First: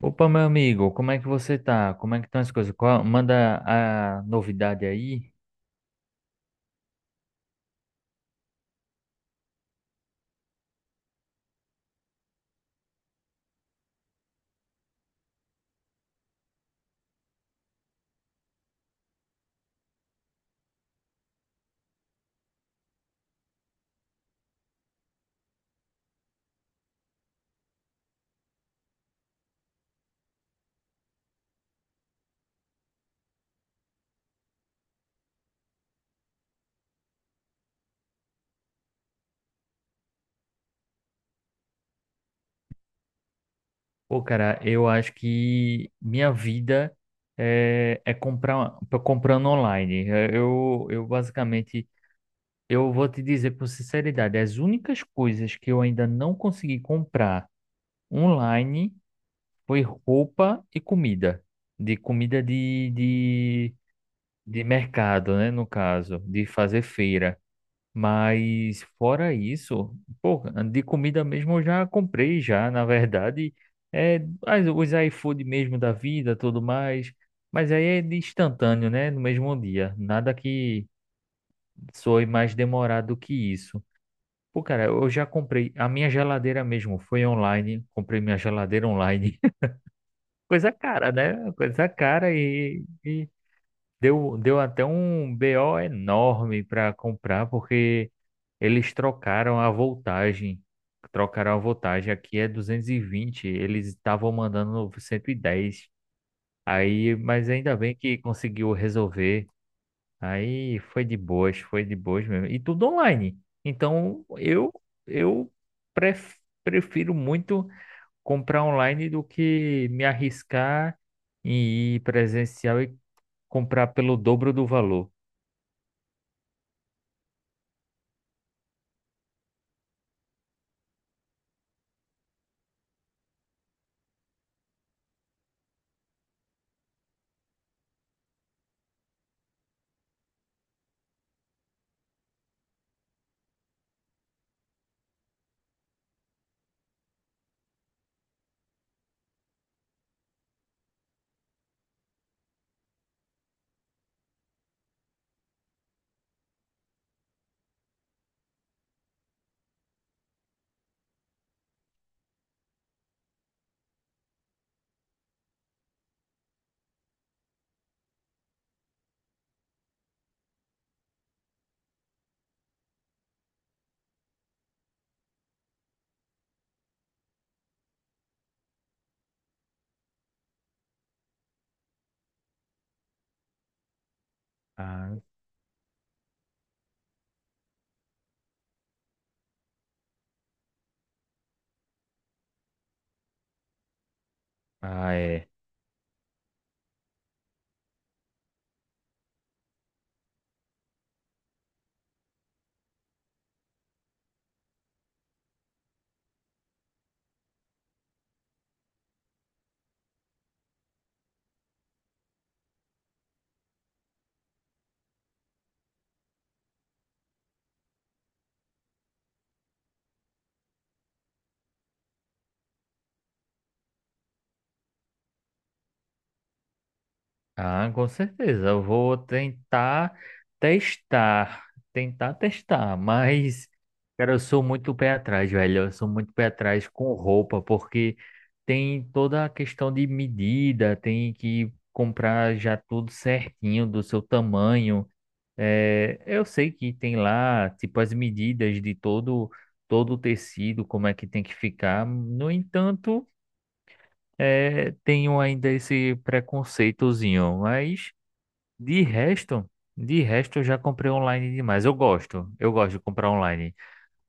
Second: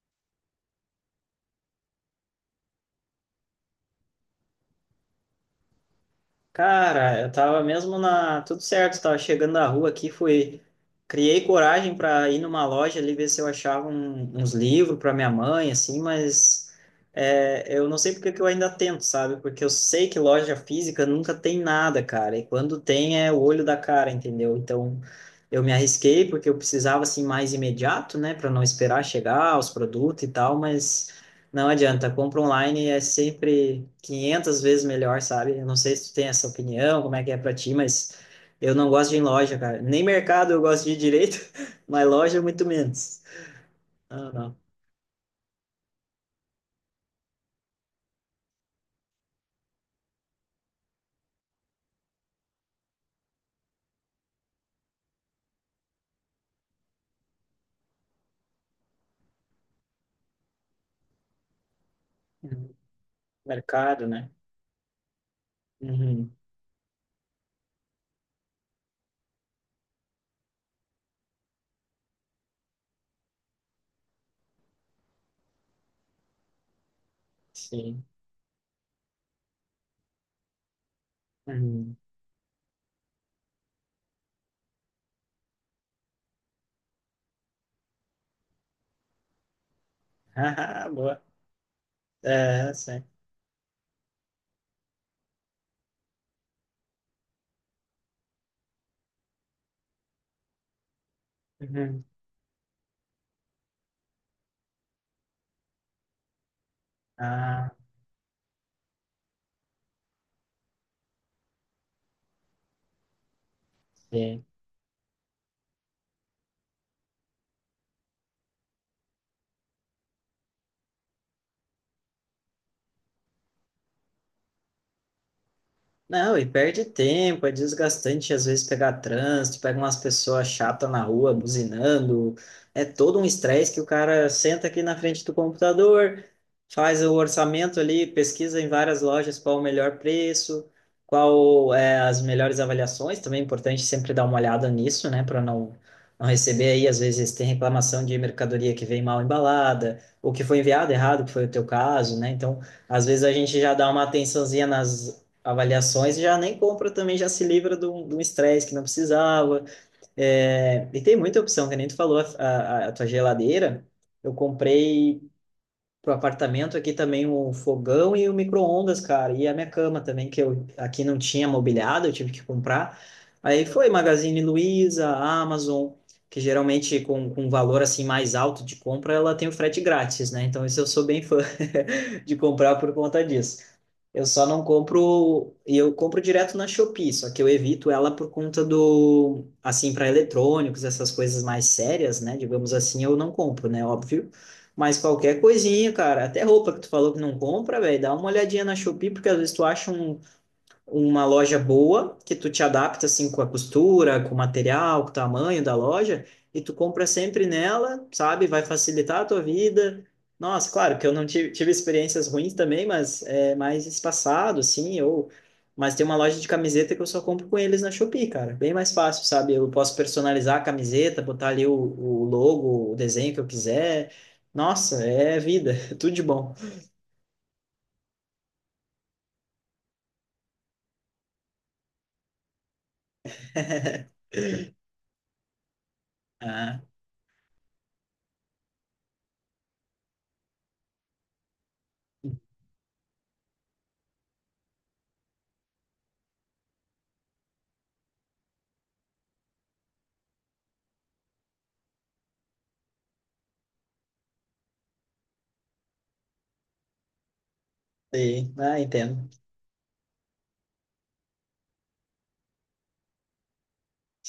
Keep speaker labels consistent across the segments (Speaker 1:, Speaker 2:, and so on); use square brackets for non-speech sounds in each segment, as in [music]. Speaker 1: Opa, meu amigo, como é que você tá? Como é que estão as coisas? Manda a novidade aí.
Speaker 2: Cara, eu tava mesmo na. tudo certo, tava chegando na rua aqui, fui. Criei coragem para ir numa loja ali ver se eu achava uns livros para minha mãe, assim, mas eu não sei porque que eu ainda tento, sabe? Porque eu sei que loja física nunca tem nada, cara, e quando tem é o olho da cara, entendeu? Então eu me arrisquei porque eu precisava assim mais imediato, né, para não esperar chegar os produtos e tal, mas. Não adianta, compra online é sempre 500 vezes melhor, sabe? Eu não sei se tu tem essa opinião, como é que é pra ti, mas eu não gosto de ir em loja, cara. Nem mercado eu gosto de ir direito, [laughs] mas loja é muito menos.
Speaker 1: Pô,
Speaker 2: Não, não.
Speaker 1: cara, eu acho que minha vida é comprar, tô comprando online. Eu basicamente, eu vou te dizer com sinceridade, as únicas coisas que eu ainda não consegui comprar online foi roupa e comida. De comida
Speaker 2: Uhum. Mercado, né?
Speaker 1: de mercado, né? No caso,
Speaker 2: Uhum.
Speaker 1: de fazer feira. Mas fora isso, pô, de comida mesmo eu já comprei já, na verdade, é, os iFood mesmo da vida, tudo mais, mas aí é
Speaker 2: Sim.
Speaker 1: de instantâneo, né, no mesmo dia, nada que
Speaker 2: Uhum.
Speaker 1: soe mais demorado que isso. Pô, cara, eu já comprei a minha geladeira mesmo, foi online, comprei minha geladeira online, [laughs]
Speaker 2: [laughs]
Speaker 1: coisa
Speaker 2: Haha,
Speaker 1: cara,
Speaker 2: boa.
Speaker 1: né, coisa cara
Speaker 2: É,
Speaker 1: e,
Speaker 2: sim.
Speaker 1: e Deu até um BO enorme para comprar, porque eles trocaram a voltagem. Trocaram a
Speaker 2: Uhum.
Speaker 1: voltagem. Aqui é 220, eles estavam mandando 110. Aí, mas
Speaker 2: Ah,
Speaker 1: ainda bem que conseguiu resolver. Aí foi de boas mesmo. E tudo online. Então,
Speaker 2: sim.
Speaker 1: eu pref- prefiro muito comprar online do que me arriscar em ir presencial e comprar pelo dobro do valor.
Speaker 2: Não, e perde tempo, é desgastante às vezes pegar trânsito, pega umas pessoas chatas na rua buzinando, é todo um estresse que o cara senta aqui na frente do computador, faz o orçamento ali, pesquisa em várias lojas qual o melhor preço, qual é as melhores avaliações, também é importante sempre dar uma olhada nisso, né, para não receber aí às vezes tem reclamação de mercadoria que vem mal embalada, ou que foi enviado errado, que foi o teu caso, né? Então, às vezes a gente já dá uma atençãozinha nas avaliações e já nem compra também, já se livra de um estresse que não precisava. É, e tem muita opção, que nem tu falou, a tua geladeira, eu comprei pro apartamento aqui também o fogão e o micro-ondas, cara, e a minha cama também, que eu aqui não tinha mobiliado, eu tive que comprar. Aí foi Magazine Luiza, Amazon, que geralmente com um valor assim mais alto de compra, ela tem o frete grátis, né? Então isso eu sou bem fã [laughs] de comprar por conta disso. Eu só não
Speaker 1: Ah,
Speaker 2: compro, e eu compro direto na Shopee, só que eu evito ela por conta do, assim, para eletrônicos, essas coisas mais sérias, né? Digamos assim, eu não compro, né? Óbvio. Mas
Speaker 1: ah,
Speaker 2: qualquer
Speaker 1: é.
Speaker 2: coisinha, cara, até roupa que tu falou que não compra, velho, dá uma olhadinha na Shopee, porque às vezes tu acha uma loja boa, que tu te adapta assim com a costura, com o material, com o tamanho da loja, e tu compra sempre nela, sabe? Vai facilitar a tua vida. Nossa, claro que eu não tive, tive experiências ruins também, mas é mais espaçado, assim, ou... Mas tem uma loja de camiseta que eu só compro com eles na Shopee, cara. Bem mais fácil, sabe? Eu posso personalizar a camiseta, botar ali o logo, o desenho que eu quiser. Nossa, é vida, [laughs] tudo de bom.
Speaker 1: Ah, com certeza. Eu vou tentar testar. Tentar testar, mas, cara, eu sou muito pé atrás, velho. Eu sou muito pé
Speaker 2: Ah,
Speaker 1: atrás com roupa, porque tem toda a questão de medida, tem que comprar já tudo certinho do seu tamanho. É, eu sei que tem lá, tipo, as medidas de todo o tecido, como é que tem que ficar. No entanto, é, tenho ainda esse preconceitozinho, mas
Speaker 2: sim, ah,
Speaker 1: de
Speaker 2: entendo.
Speaker 1: resto, de resto eu já comprei online demais. Eu gosto de comprar online.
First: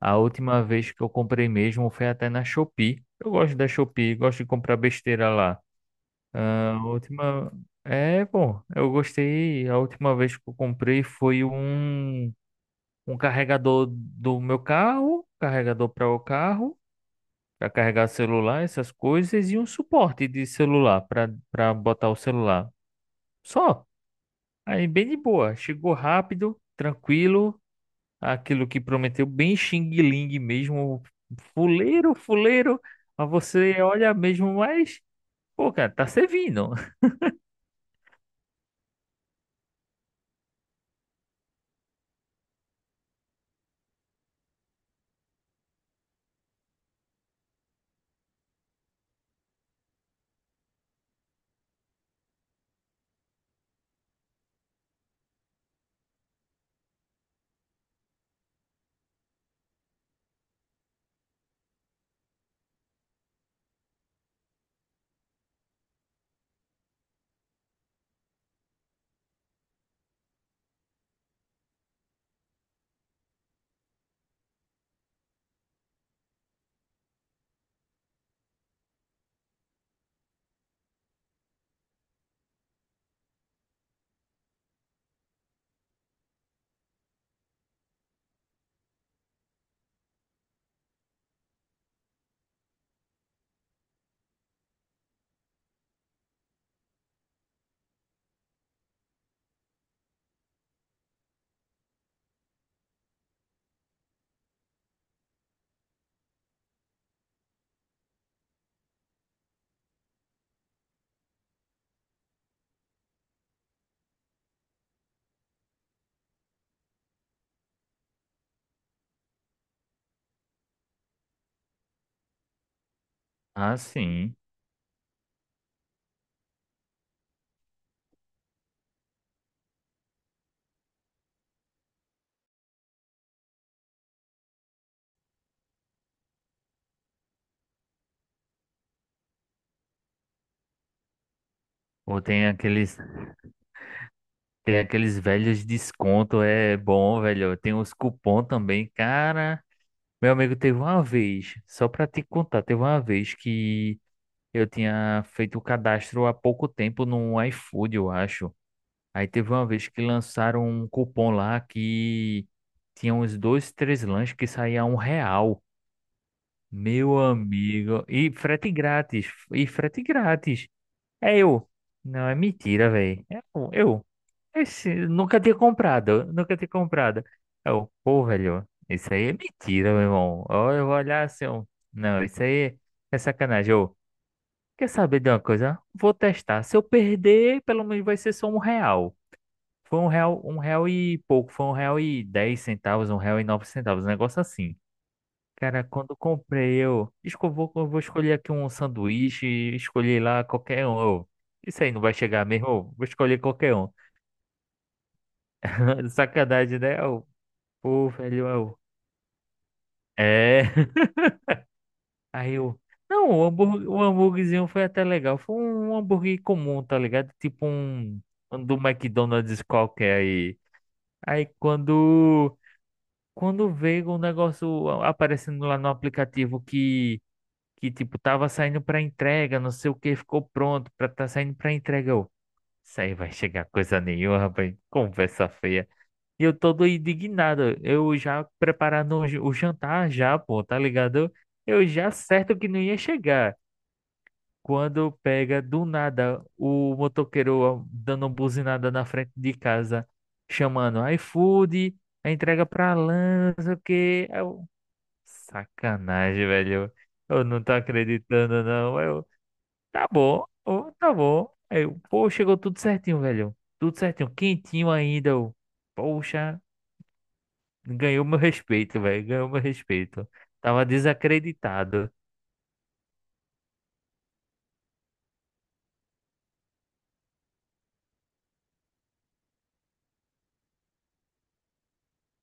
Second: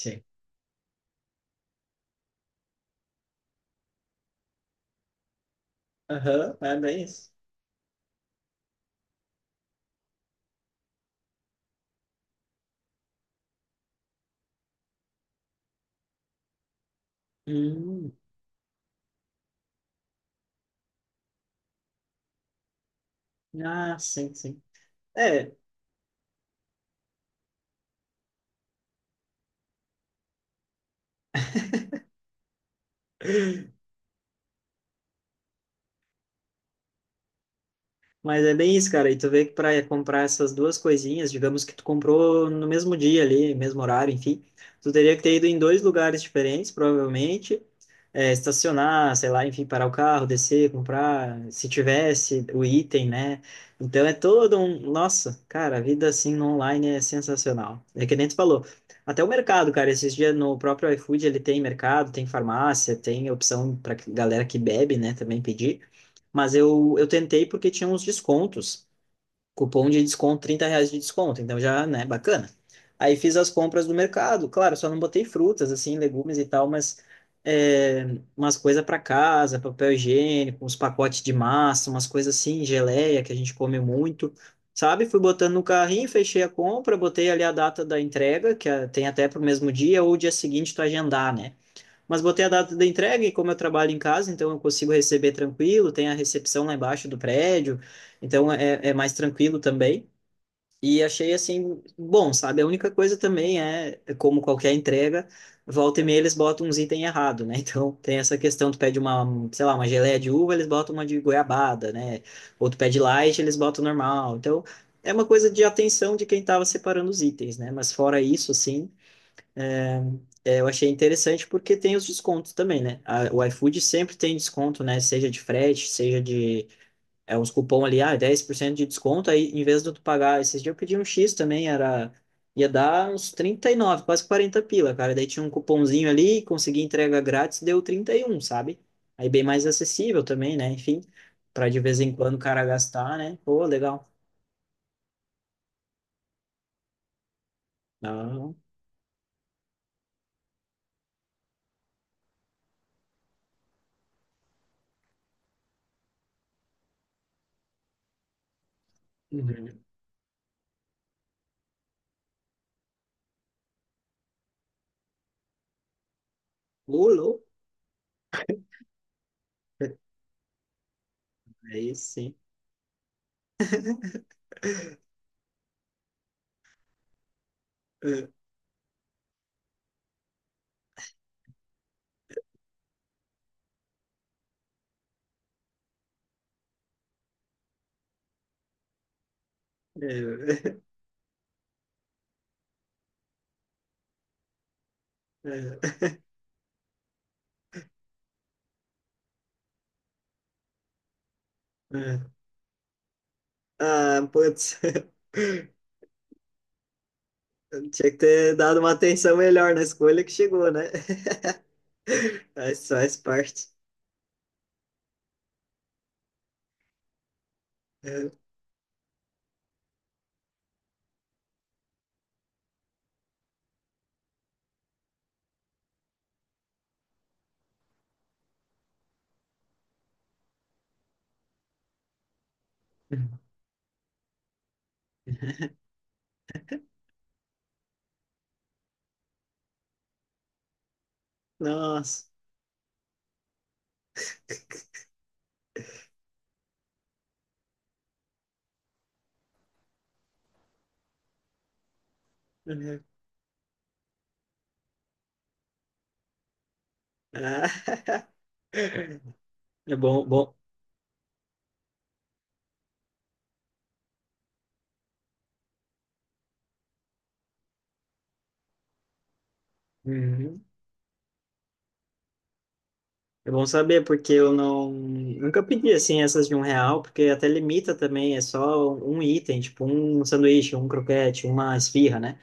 Speaker 1: A última vez que eu comprei mesmo foi até na Shopee. Eu gosto da Shopee, gosto de comprar besteira lá.
Speaker 2: Aham,
Speaker 1: Ah,
Speaker 2: é
Speaker 1: a
Speaker 2: bem isso.
Speaker 1: última. É, bom, eu gostei. A última vez que eu comprei foi um carregador do meu carro, carregador para o carro para carregar
Speaker 2: Hum,
Speaker 1: celular, essas coisas, e um suporte de celular para botar o celular. Só.
Speaker 2: ah, sim, sim.
Speaker 1: Aí bem de
Speaker 2: É,
Speaker 1: boa. Chegou rápido, tranquilo, aquilo que prometeu, bem Xing Ling mesmo, fuleiro, fuleiro. Mas você olha mesmo, mas, pô, cara, tá servindo. [laughs]
Speaker 2: Mas é bem isso, cara. E tu vê que para comprar essas duas coisinhas, digamos que tu comprou no mesmo dia ali, mesmo horário, enfim, tu teria que ter ido em dois lugares diferentes, provavelmente, é, estacionar, sei lá, enfim, parar o carro, descer, comprar, se tivesse o item, né? Então é todo um. Nossa, cara, a vida assim no online é sensacional. É que nem tu falou. Até o mercado, cara, esses dias no próprio iFood ele tem mercado, tem farmácia, tem opção para galera que bebe, né, também pedir. Mas eu tentei porque tinha uns descontos. Cupom de desconto, R$ 30 de desconto. Então já, né, bacana. Aí fiz as compras do mercado. Claro, só não botei frutas, assim, legumes e tal, mas é, umas coisas para casa, papel higiênico, uns pacotes de massa, umas coisas assim, geleia que a gente come muito. Sabe? Fui botando no carrinho, fechei a compra, botei ali a data da entrega, tem até para o mesmo dia ou dia seguinte tu agendar, né? Mas botei a data da entrega e como eu trabalho em casa, então eu consigo receber tranquilo, tem a recepção lá embaixo do prédio, então é, é mais tranquilo também. E achei assim, bom, sabe? A única coisa também é, é como qualquer entrega, volta e meia eles botam uns itens errados, né? [laughs] Então tem essa questão, tu pede uma, sei lá, uma geleia de uva, eles botam uma de goiabada, né? Ou tu pede light, eles botam normal. Então é uma coisa de atenção de quem estava separando os itens, né? Mas fora isso, assim, é, eu achei interessante porque tem os descontos também, né? O
Speaker 1: Ah,
Speaker 2: iFood sempre
Speaker 1: sim.
Speaker 2: tem desconto, né? Seja de frete, seja de uns cupom ali, ah, 10% de desconto, aí em vez de tu pagar, esses dias eu pedi um X também, era ia dar uns 39 quase 40 pila, cara. Daí tinha um cupomzinho ali, consegui entrega grátis, deu 31, sabe? Aí bem mais acessível também, né? Enfim, para de vez em
Speaker 1: Ou
Speaker 2: quando o
Speaker 1: tem
Speaker 2: cara
Speaker 1: aqueles,
Speaker 2: gastar, né? Pô, legal.
Speaker 1: tem aqueles velhos desconto, é bom, velho. Tem os cupom
Speaker 2: Não.
Speaker 1: também, cara. Meu amigo, teve uma vez, só pra te contar, teve uma vez que eu tinha feito o cadastro há pouco tempo no iFood, eu acho. Aí teve uma
Speaker 2: Uhum.
Speaker 1: vez que lançaram um cupom lá que tinha uns dois, três lanches que saía R$ 1.
Speaker 2: Ô,
Speaker 1: Meu
Speaker 2: louco.
Speaker 1: amigo. E frete grátis. E frete grátis. É eu.
Speaker 2: Aí
Speaker 1: Não,
Speaker 2: sim.
Speaker 1: é mentira, velho. Eu. Esse, nunca tinha comprado. Nunca tinha comprado. Pô,
Speaker 2: É,
Speaker 1: velho. Isso aí é mentira, meu irmão. Ó, eu vou olhar assim. Ó. Não, isso aí é sacanagem. Ô. Quer saber de uma coisa? Vou testar. Se eu perder, pelo menos vai ser só R$ 1. Foi um
Speaker 2: é,
Speaker 1: real e pouco. Foi R$ 1,10, R$ 1,09. Um negócio assim. Cara,
Speaker 2: é,
Speaker 1: quando comprei, vou, eu vou escolher aqui um sanduíche, escolhi lá qualquer um. Eu, isso aí não vai
Speaker 2: é.
Speaker 1: chegar mesmo. Eu, vou escolher qualquer um.
Speaker 2: Ah, putz. [laughs]
Speaker 1: [laughs] Sacanagem, né? Eu, pô,
Speaker 2: Tinha que
Speaker 1: velho,
Speaker 2: ter dado
Speaker 1: eu,
Speaker 2: uma atenção melhor na escolha que chegou, né?
Speaker 1: é.
Speaker 2: [laughs]
Speaker 1: Aí eu.
Speaker 2: Mas faz
Speaker 1: Não, o
Speaker 2: parte.
Speaker 1: hambúrguer, o hambúrguerzinho foi até legal. Foi um hambúrguer comum, tá ligado? Tipo um,
Speaker 2: É.
Speaker 1: um do McDonald's qualquer aí. Aí quando, quando veio um negócio aparecendo lá no aplicativo que tipo, tava saindo pra entrega, não sei o que, ficou pronto pra tá saindo pra entrega. Eu, isso aí vai chegar coisa nenhuma, rapaz. Conversa feia. E eu todo indignado. Eu já preparando o jantar já, pô, tá ligado? Eu já
Speaker 2: Nossa.
Speaker 1: certo que não ia chegar. Quando pega do nada o motoqueiro dando uma buzinada na frente de casa, chamando iFood, a entrega pra
Speaker 2: Uhum.
Speaker 1: lá, não sei o quê. Aí eu, sacanagem, velho. Eu não tô
Speaker 2: Ah,
Speaker 1: acreditando, não. Aí eu,
Speaker 2: [laughs] é
Speaker 1: tá
Speaker 2: bom,
Speaker 1: bom,
Speaker 2: bom.
Speaker 1: ô, tá bom. Aí eu, pô, chegou tudo certinho, velho. Tudo certinho, quentinho ainda. Eu, poxa, ganhou meu respeito, velho. Ganhou meu respeito.
Speaker 2: Uhum.
Speaker 1: Tava desacreditado.
Speaker 2: É bom saber, porque eu não nunca pedi assim essas de R$ 1, porque até limita também, é só um item, tipo um sanduíche, um croquete, uma esfirra, né?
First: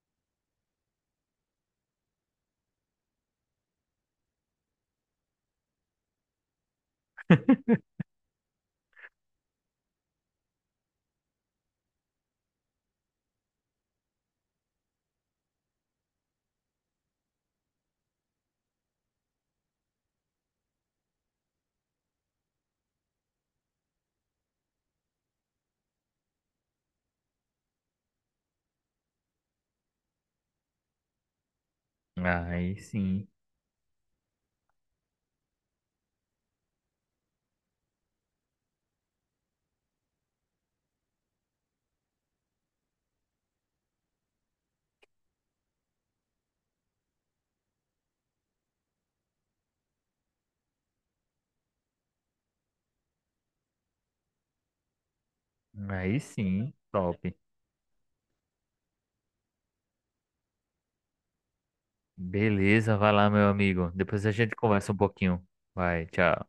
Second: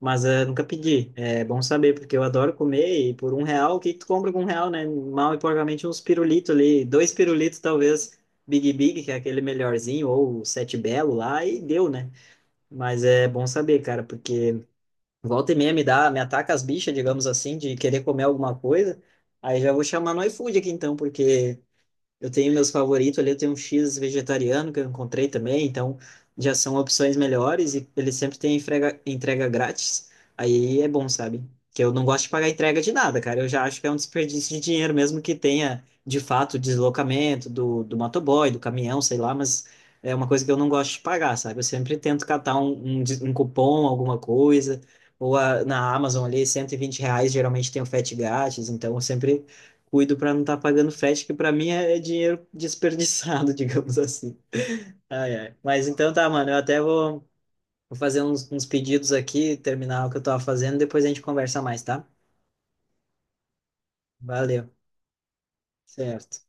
Speaker 2: Mas nunca pedi. É bom saber, porque eu adoro comer e por R$ 1, o que que tu compra com R$ 1, né? Mal e porcamente uns pirulitos ali, dois pirulitos talvez, Big Big, que é aquele melhorzinho, ou o Sete Belo lá, e deu, né? Mas é bom saber, cara, porque volta e meia me dá, me ataca as bichas, digamos assim, de querer comer alguma coisa. Aí já vou chamar no iFood aqui então, porque eu tenho meus favoritos ali, eu tenho um X vegetariano que eu encontrei também, então já são opções melhores e ele sempre tem entrega, entrega grátis. Aí é bom, sabe? Que eu não gosto de pagar
Speaker 1: Aí
Speaker 2: entrega de nada,
Speaker 1: sim,
Speaker 2: cara. Eu já acho que é um desperdício de dinheiro, mesmo que tenha, de fato, o deslocamento do motoboy, do caminhão, sei lá, mas é uma coisa que eu não gosto de pagar, sabe? Eu sempre tento catar um cupom, alguma coisa, ou na Amazon ali, R$ 120, geralmente tem o frete grátis, então eu sempre cuido para não estar pagando frete, que para mim é dinheiro desperdiçado, [laughs] digamos assim. Ai, ai. Mas então
Speaker 1: aí
Speaker 2: tá, mano, eu
Speaker 1: sim,
Speaker 2: até
Speaker 1: top.
Speaker 2: vou, vou fazer uns pedidos aqui, terminar o que eu tava fazendo, depois a gente conversa mais, tá?
Speaker 1: Beleza, vai lá, meu amigo. Depois a gente
Speaker 2: Valeu.
Speaker 1: conversa um pouquinho. Vai,
Speaker 2: Certo.
Speaker 1: tchau.